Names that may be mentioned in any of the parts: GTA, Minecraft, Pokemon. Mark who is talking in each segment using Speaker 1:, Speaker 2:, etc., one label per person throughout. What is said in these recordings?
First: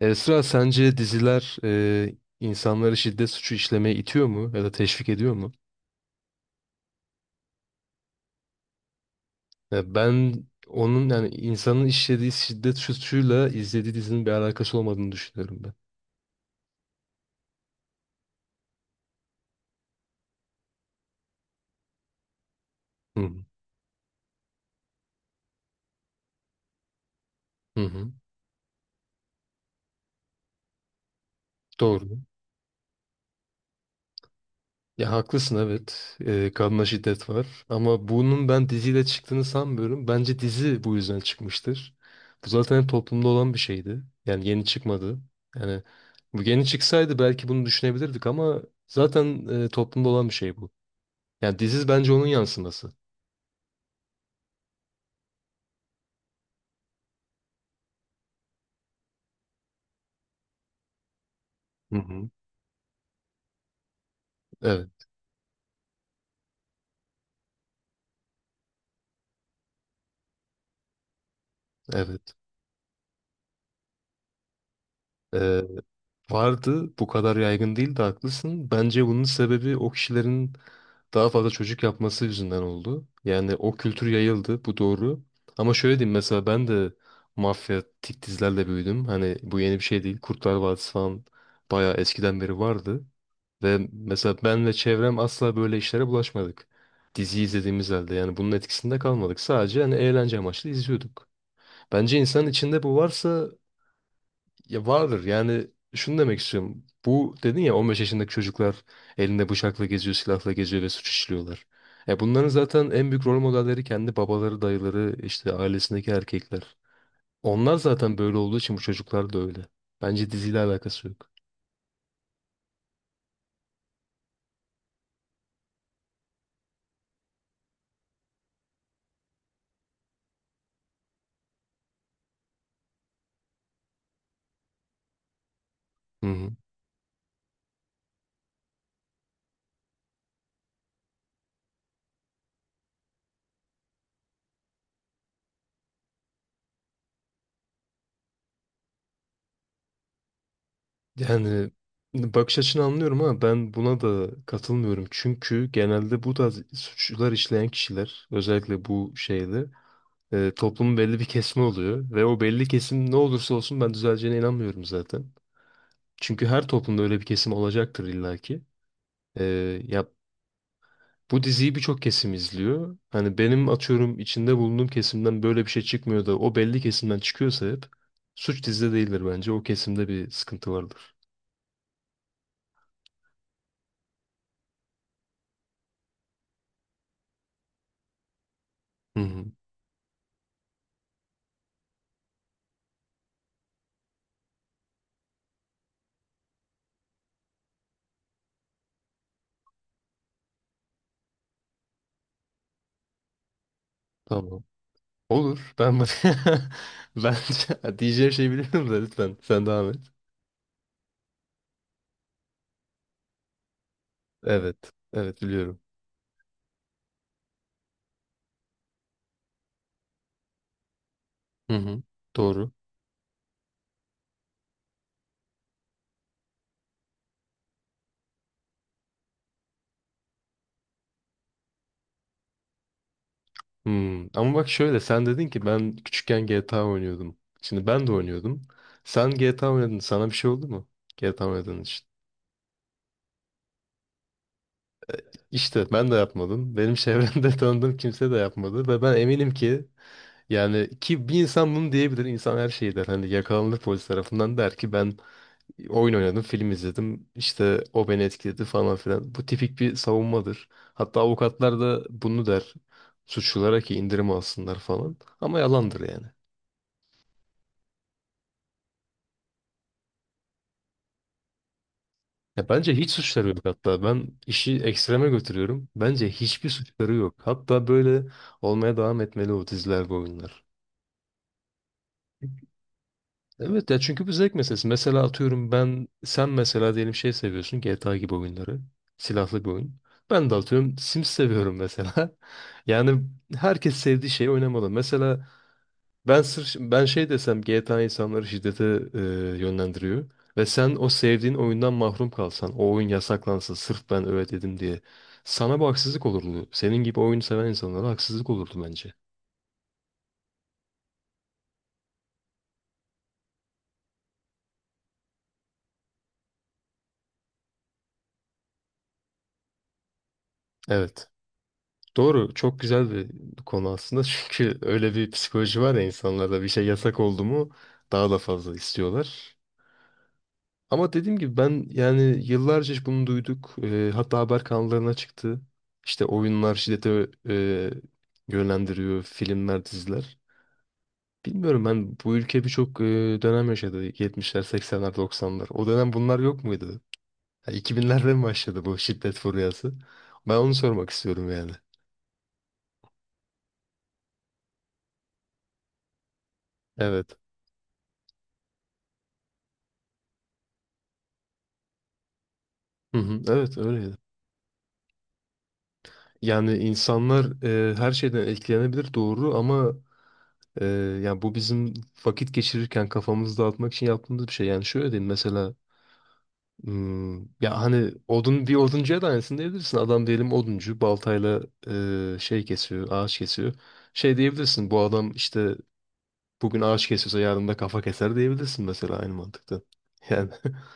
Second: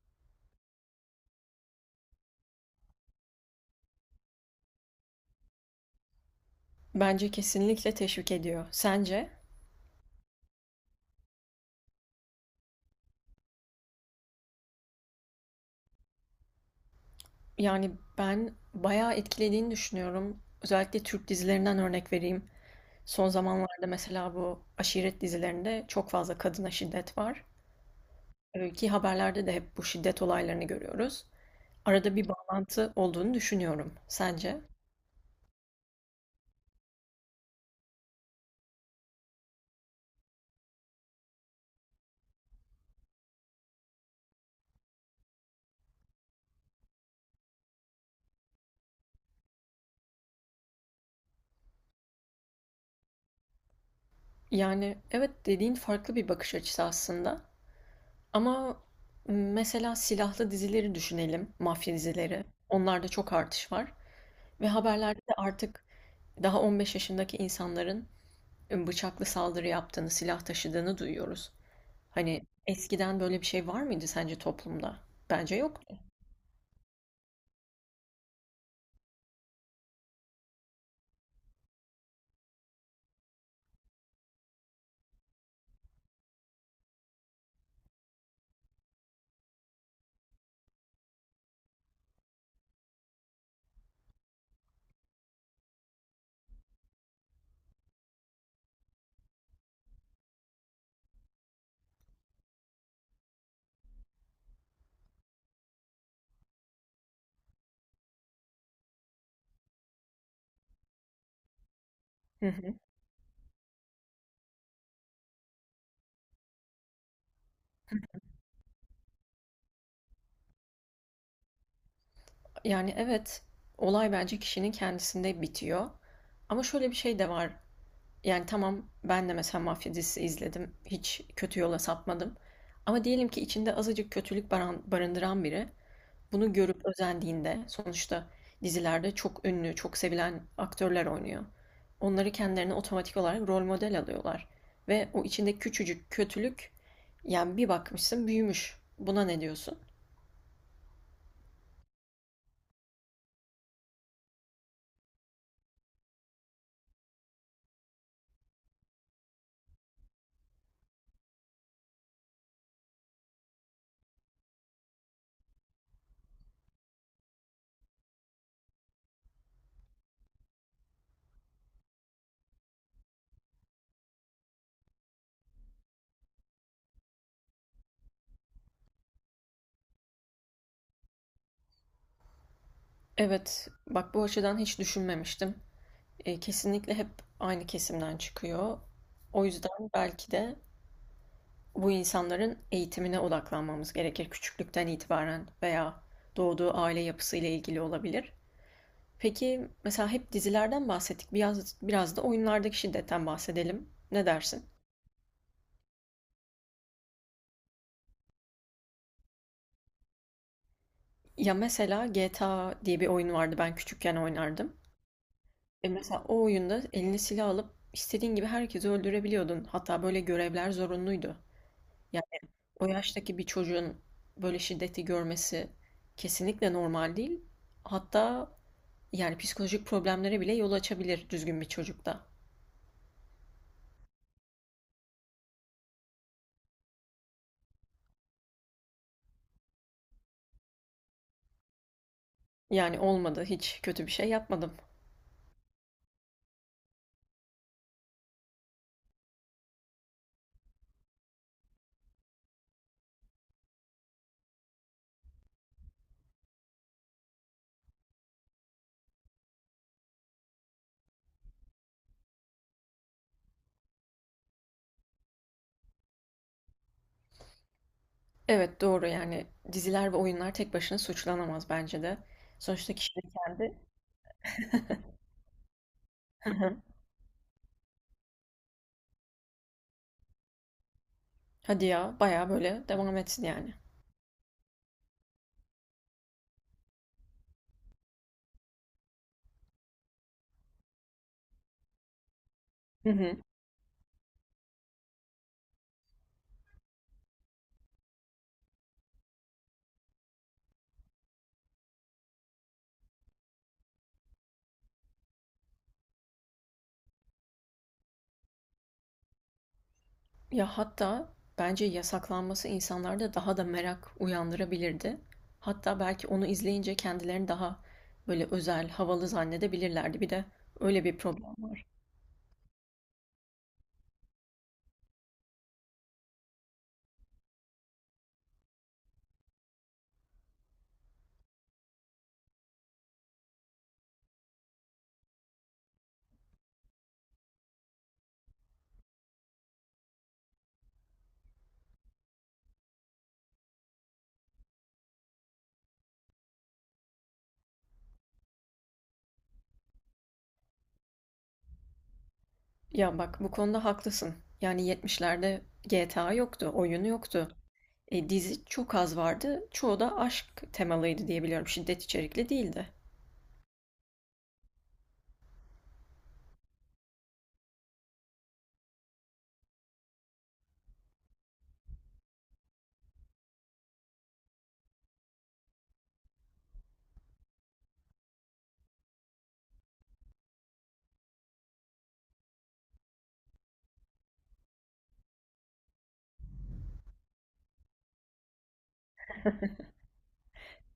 Speaker 1: Esra sence diziler insanları şiddet suçu işlemeye itiyor mu ya da teşvik ediyor mu?
Speaker 2: Bence kesinlikle teşvik ediyor. Sence?
Speaker 1: Ya ben onun yani insanın işlediği şiddet suçuyla izlediği dizinin bir alakası olmadığını düşünüyorum ben.
Speaker 2: Yani ben bayağı etkilediğini düşünüyorum. Özellikle Türk dizilerinden örnek vereyim.
Speaker 1: Hı
Speaker 2: Son
Speaker 1: hı.
Speaker 2: zamanlarda mesela bu aşiret dizilerinde çok fazla kadına şiddet var.
Speaker 1: Hı hı.
Speaker 2: Ki haberlerde de hep bu şiddet olaylarını görüyoruz. Arada
Speaker 1: Doğru.
Speaker 2: bir bağlantı olduğunu düşünüyorum. Sence?
Speaker 1: Ya haklısın, evet. Kadına şiddet var ama bunun ben diziyle çıktığını sanmıyorum. Bence dizi bu yüzden çıkmıştır. Bu zaten hep toplumda olan bir şeydi. Yani yeni çıkmadı. Yani bu yeni çıksaydı belki bunu düşünebilirdik ama zaten toplumda olan bir şey bu. Yani diziz bence onun yansıması.
Speaker 2: Yani evet dediğin farklı bir bakış açısı aslında. Ama mesela silahlı dizileri düşünelim, mafya
Speaker 1: Hı hı.
Speaker 2: dizileri. Onlarda çok artış var. Ve
Speaker 1: Evet,
Speaker 2: haberlerde de artık daha 15 yaşındaki insanların bıçaklı saldırı yaptığını, silah taşıdığını duyuyoruz.
Speaker 1: evet.
Speaker 2: Hani eskiden böyle bir şey var mıydı sence toplumda? Bence
Speaker 1: Ee,
Speaker 2: yoktu.
Speaker 1: Vardı, bu kadar yaygın değildi, haklısın. Bence bunun sebebi o kişilerin daha fazla çocuk yapması yüzünden oldu. Yani o kültür yayıldı, bu doğru. Ama şöyle diyeyim, mesela ben de mafya tik dizilerle büyüdüm. Hani bu yeni bir şey değil. Kurtlar Vadisi falan bayağı eskiden beri vardı. Ve mesela ben ve çevrem asla böyle işlere bulaşmadık. Dizi izlediğimiz halde yani bunun etkisinde kalmadık. Sadece hani eğlence amaçlı izliyorduk. Bence insanın içinde bu varsa ya vardır. Yani şunu demek istiyorum. Bu dedin ya, 15 yaşındaki çocuklar elinde bıçakla geziyor, silahla geziyor ve suç işliyorlar. Ya
Speaker 2: Hı
Speaker 1: bunların
Speaker 2: hı.
Speaker 1: zaten en büyük rol modelleri kendi babaları, dayıları, işte ailesindeki erkekler. Onlar zaten böyle olduğu için bu çocuklar da öyle. Bence diziyle alakası yok.
Speaker 2: Yani evet, olay bence kişinin kendisinde bitiyor. Ama şöyle bir şey de var. Yani tamam ben de mesela mafya dizisi izledim. Hiç kötü yola sapmadım. Ama diyelim ki içinde azıcık kötülük barındıran biri
Speaker 1: Hı hı.
Speaker 2: bunu görüp özendiğinde sonuçta dizilerde çok ünlü, çok sevilen aktörler oynuyor. Onları kendilerine otomatik olarak rol model alıyorlar. Ve o içinde küçücük kötülük yani bir bakmışsın büyümüş. Buna ne diyorsun?
Speaker 1: Yani bakış açını anlıyorum ama ben buna da katılmıyorum. Çünkü genelde bu tarz suçlar işleyen kişiler özellikle bu şeyde, toplumun belli bir kesimi oluyor ve o belli kesim ne olursa olsun ben düzeleceğine inanmıyorum zaten. Çünkü her toplumda öyle bir kesim olacaktır illaki. E, ya bu diziyi birçok kesim izliyor. Hani benim atıyorum içinde bulunduğum kesimden böyle bir şey çıkmıyor da o belli kesimden çıkıyorsa hep, suç dizide değildir bence. O kesimde bir sıkıntı vardır.
Speaker 2: Evet, bak bu açıdan hiç düşünmemiştim. E, kesinlikle hep aynı kesimden çıkıyor.
Speaker 1: Hı hı,
Speaker 2: O yüzden belki de bu insanların eğitimine odaklanmamız gerekir küçüklükten itibaren veya doğduğu aile yapısıyla ilgili olabilir. Peki mesela hep dizilerden bahsettik. Biraz, biraz da oyunlardaki şiddetten bahsedelim. Ne
Speaker 1: tamam.
Speaker 2: dersin?
Speaker 1: Olur. Ben bence diyeceğim şey biliyorum da lütfen sen devam et.
Speaker 2: Ya mesela GTA diye bir oyun vardı ben küçükken oynardım.
Speaker 1: Evet. Evet biliyorum.
Speaker 2: E mesela o oyunda eline silah alıp istediğin gibi herkesi öldürebiliyordun. Hatta böyle görevler zorunluydu.
Speaker 1: Hı hı.
Speaker 2: Yani
Speaker 1: Doğru.
Speaker 2: o yaştaki bir çocuğun böyle şiddeti görmesi kesinlikle normal değil. Hatta yani psikolojik problemlere bile yol açabilir düzgün bir çocukta.
Speaker 1: Hmm. Ama bak şöyle, sen dedin ki ben küçükken GTA oynuyordum. Şimdi ben de oynuyordum. Sen GTA oynadın. Sana bir şey oldu mu? GTA oynadığın için.
Speaker 2: Yani olmadı, hiç kötü bir şey yapmadım.
Speaker 1: İşte ben de yapmadım. Benim çevremde tanıdığım kimse de yapmadı. Ve ben eminim ki yani ki bir insan bunu diyebilir. İnsan her şeyi der. Hani yakalanır polis tarafından, der ki ben oyun oynadım, film izledim. İşte o beni etkiledi falan filan. Bu tipik bir savunmadır. Hatta avukatlar da bunu der. Suçlulara ki indirim alsınlar falan. Ama yalandır yani.
Speaker 2: Evet doğru yani diziler ve oyunlar tek başına suçlanamaz bence de.
Speaker 1: Ya bence
Speaker 2: Sonuçta
Speaker 1: hiç
Speaker 2: kişi de
Speaker 1: suçları yok
Speaker 2: kendi.
Speaker 1: hatta. Ben işi ekstreme götürüyorum. Bence
Speaker 2: Hı
Speaker 1: hiçbir
Speaker 2: hı.
Speaker 1: suçları yok. Hatta böyle olmaya devam etmeli o diziler, bu oyunlar.
Speaker 2: Hadi ya bayağı böyle devam etsin yani.
Speaker 1: Evet ya, çünkü bu zevk meselesi. Mesela atıyorum ben, sen mesela diyelim şey seviyorsun, GTA gibi oyunları. Silahlı bir oyun. Ben de atıyorum Sims seviyorum mesela.
Speaker 2: Hı
Speaker 1: Yani
Speaker 2: hı.
Speaker 1: herkes sevdiği şeyi oynamalı. Mesela ben sırf ben şey desem GTA insanları şiddete e, yönlendiriyor ve sen o sevdiğin oyundan mahrum kalsan, o oyun yasaklansa sırf ben öyle dedim diye, sana bu haksızlık olurdu. Senin gibi oyunu seven insanlara haksızlık olurdu bence.
Speaker 2: Ya hatta bence yasaklanması insanlarda daha da merak uyandırabilirdi. Hatta belki onu izleyince kendilerini daha böyle özel, havalı zannedebilirlerdi. Bir de öyle bir
Speaker 1: Evet.
Speaker 2: problem var.
Speaker 1: Doğru, çok güzel bir konu aslında çünkü öyle bir psikoloji var ya insanlarda, bir şey yasak oldu mu daha da fazla istiyorlar. Ama dediğim gibi ben yani yıllarca hiç bunu duyduk. Hatta haber kanallarına çıktı. İşte oyunlar şiddete yönlendiriyor, filmler, diziler. Bilmiyorum, ben bu ülke birçok dönem yaşadı. 70'ler, 80'ler, 90'lar. O dönem bunlar yok muydu? Ha, 2000'lerde mi başladı bu şiddet furyası? Ben onu sormak istiyorum yani.
Speaker 2: Ya bak bu konuda haklısın. Yani 70'lerde GTA yoktu, oyunu
Speaker 1: Evet.
Speaker 2: yoktu. E, dizi çok az vardı. Çoğu da aşk temalıydı diyebiliyorum. Şiddet içerikli değildi.
Speaker 1: Hı hı, evet öyleydi. Yani insanlar her şeyden etkilenebilir doğru ama Ee, yani bu bizim vakit geçirirken kafamızı dağıtmak için yaptığımız bir şey. Yani şöyle diyeyim mesela, ya hani odun bir oduncuya da aynısını diyebilirsin. Adam diyelim oduncu baltayla şey kesiyor, ağaç kesiyor. Şey diyebilirsin, bu adam işte bugün ağaç kesiyorsa yarın da kafa keser diyebilirsin mesela, aynı mantıkta. Yani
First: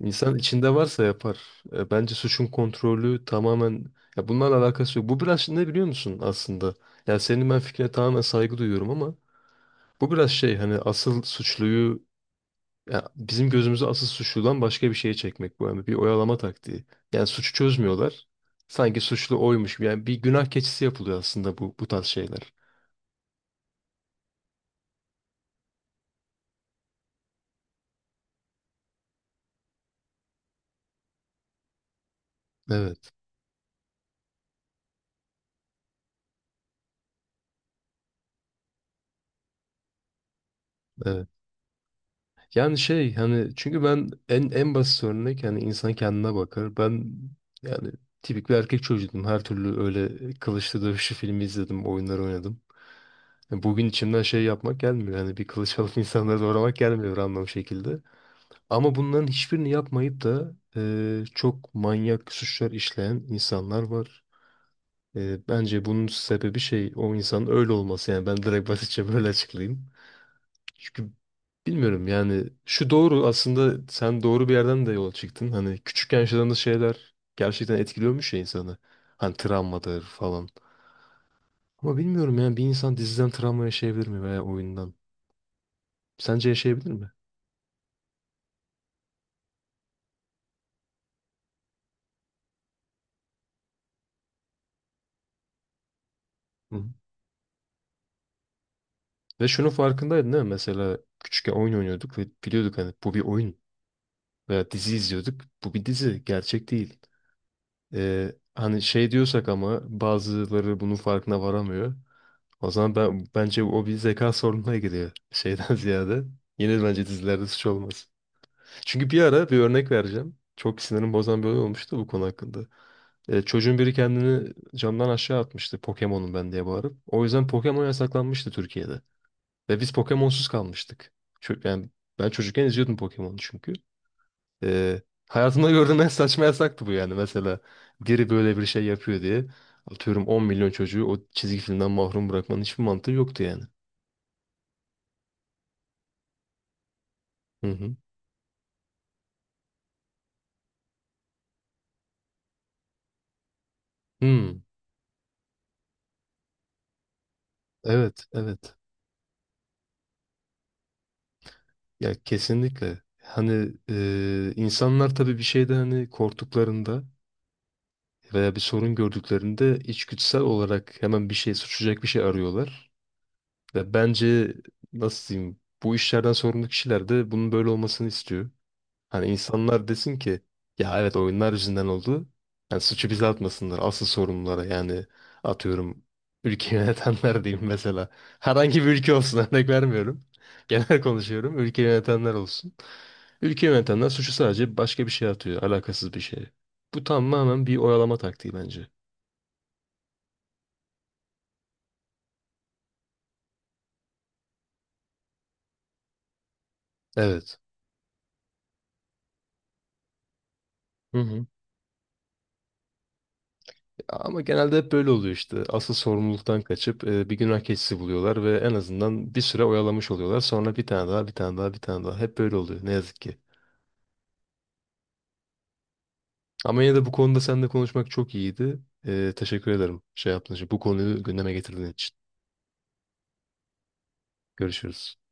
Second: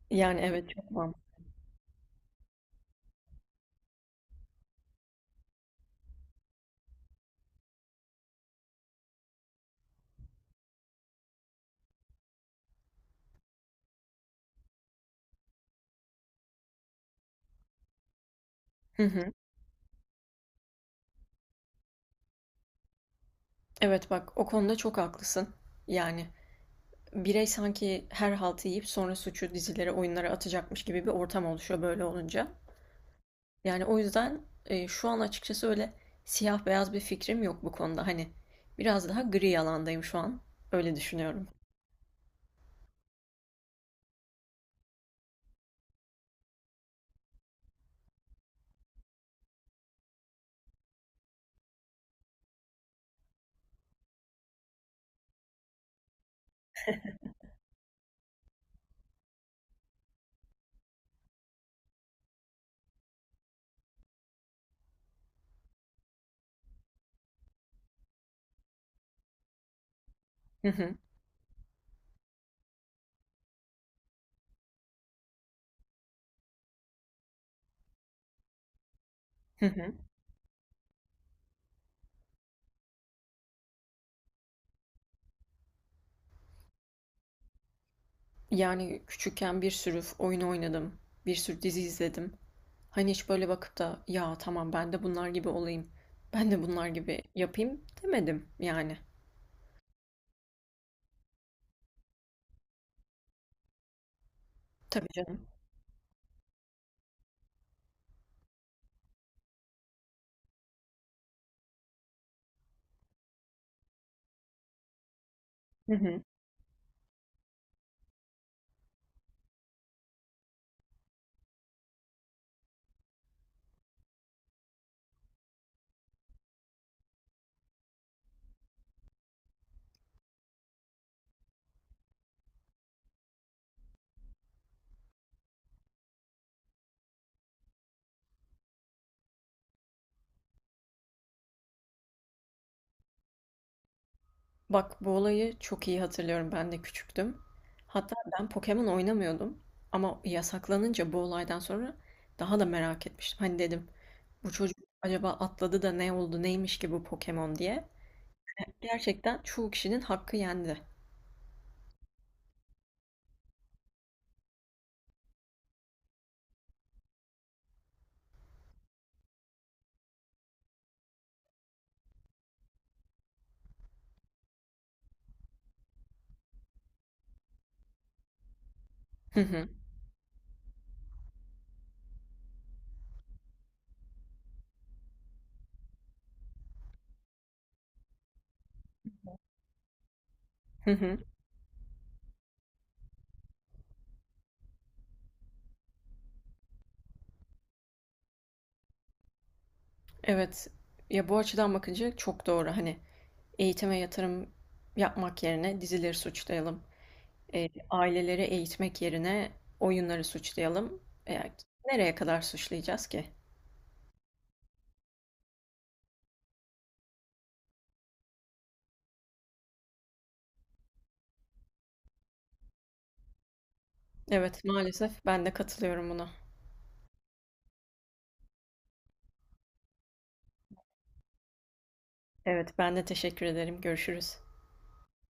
Speaker 1: insan
Speaker 2: Yani evet
Speaker 1: içinde
Speaker 2: çok
Speaker 1: varsa
Speaker 2: var.
Speaker 1: yapar. Bence suçun kontrolü tamamen, ya bunlarla alakası yok. Bu biraz ne biliyor musun aslında? Ya senin, ben fikrine tamamen saygı duyuyorum ama bu biraz şey, hani asıl suçluyu, ya bizim gözümüzü asıl suçludan başka bir şeye çekmek bu, yani bir oyalama taktiği. Yani suçu çözmüyorlar. Sanki
Speaker 2: Hı hı.
Speaker 1: suçlu oymuş gibi. Yani bir günah keçisi yapılıyor aslında bu tarz şeyler.
Speaker 2: Evet bak o konuda çok haklısın. Yani birey sanki her haltı yiyip sonra suçu dizilere, oyunlara atacakmış gibi bir ortam oluşuyor böyle olunca.
Speaker 1: Evet,
Speaker 2: Yani o yüzden şu an açıkçası öyle siyah beyaz bir fikrim yok bu konuda. Hani biraz daha gri alandayım şu an. Öyle
Speaker 1: evet.
Speaker 2: düşünüyorum.
Speaker 1: Yani şey hani, çünkü ben en basit örnek, hani insan kendine bakar. Ben yani tipik bir erkek çocuğuydum. Her türlü öyle kılıçlı dövüşü filmi izledim, oyunları oynadım. Yani bugün içimden şey yapmak gelmiyor. Hani bir kılıç alıp insanları doğramak gelmiyor anlam şekilde. Ama bunların hiçbirini yapmayıp da çok manyak suçlar işleyen insanlar var. Bence bunun sebebi şey, o insanın öyle olması. Yani ben direkt basitçe böyle açıklayayım.
Speaker 2: Hı hı.
Speaker 1: Çünkü bilmiyorum yani, şu doğru aslında, sen doğru bir yerden de yola çıktın. Hani küçükken yaşadığımız şeyler gerçekten etkiliyormuş ya insanı. Hani
Speaker 2: Hı hı.
Speaker 1: travmadır falan. Ama bilmiyorum yani, bir insan diziden travma yaşayabilir mi veya oyundan? Sence yaşayabilir mi?
Speaker 2: Yani küçükken bir sürü oyun oynadım. Bir sürü dizi izledim. Hani hiç böyle bakıp da ya tamam ben de bunlar gibi olayım. Ben de
Speaker 1: Hı.
Speaker 2: bunlar gibi yapayım demedim yani.
Speaker 1: Ve şunun farkındaydın değil mi? Mesela küçükken oyun oynuyorduk ve biliyorduk hani bu bir oyun, veya dizi
Speaker 2: Tabii
Speaker 1: izliyorduk.
Speaker 2: canım.
Speaker 1: Bu bir dizi, gerçek değil. Hani şey diyorsak ama bazıları bunun farkına varamıyor. O zaman ben, bence o bir zeka sorununa giriyor şeyden
Speaker 2: Hı hı.
Speaker 1: ziyade. Yine bence dizilerde suç olmaz. Çünkü bir ara bir örnek vereceğim. Çok sinirim bozan bir olay olmuştu bu konu hakkında. Çocuğun biri kendini camdan aşağı atmıştı, Pokemon'um ben diye bağırıp. O yüzden Pokemon yasaklanmıştı Türkiye'de. Ve biz Pokemon'suz kalmıştık. Yani ben çocukken izliyordum Pokemon'u çünkü. Ee, Hayatımda gördüğüm en saçma yasaktı bu yani. Mesela biri böyle bir şey yapıyor diye atıyorum 10 milyon çocuğu o çizgi filmden mahrum bırakmanın hiçbir mantığı yoktu yani.
Speaker 2: Bak bu olayı çok iyi hatırlıyorum. Ben de küçüktüm.
Speaker 1: Hı hı.
Speaker 2: Hatta ben Pokemon oynamıyordum. Ama yasaklanınca bu olaydan sonra daha da merak etmiştim. Hani dedim bu
Speaker 1: Hmm,
Speaker 2: çocuk acaba atladı da ne oldu neymiş ki bu Pokemon diye.
Speaker 1: evet, evet.
Speaker 2: Gerçekten çoğu kişinin hakkı yendi.
Speaker 1: Ya kesinlikle. Hani insanlar tabii bir şeyde, hani korktuklarında veya bir sorun gördüklerinde içgüdüsel olarak hemen bir şey suçlayacak bir şey arıyorlar. Ya bence, nasıl diyeyim, bu işlerden sorumlu kişiler de bunun böyle olmasını istiyor. Hani
Speaker 2: Hı hı.
Speaker 1: insanlar desin ki, ya evet oyunlar yüzünden oldu. Yani suçu bize atmasınlar, asıl sorumlulara yani atıyorum ülke yönetenler diyeyim mesela. Herhangi bir ülke olsun, örnek vermiyorum.
Speaker 2: Hı
Speaker 1: Genel
Speaker 2: hı.
Speaker 1: konuşuyorum, ülke yönetenler olsun. Ülke yönetenler suçu sadece başka bir şeye atıyor, alakasız bir şeye. Bu tamamen bir oyalama taktiği bence.
Speaker 2: Evet. Ya bu açıdan bakınca çok doğru. Hani eğitime yatırım yapmak yerine dizileri suçlayalım.
Speaker 1: Evet.
Speaker 2: Aileleri eğitmek yerine oyunları suçlayalım.
Speaker 1: Hı hı.
Speaker 2: Eee, nereye kadar suçlayacağız ki?
Speaker 1: Ama genelde hep böyle oluyor işte. Asıl sorumluluktan kaçıp bir günah keçisi buluyorlar ve en azından bir süre oyalamış oluyorlar. Sonra bir tane daha, bir tane daha, bir tane daha. Hep böyle oluyor ne yazık ki.
Speaker 2: Evet, maalesef ben de katılıyorum buna.
Speaker 1: Ama yine de bu konuda seninle konuşmak çok iyiydi. Teşekkür ederim şey yaptığın için. Bu konuyu gündeme getirdiğin için.
Speaker 2: Evet, ben de teşekkür ederim. Görüşürüz.
Speaker 1: Görüşürüz.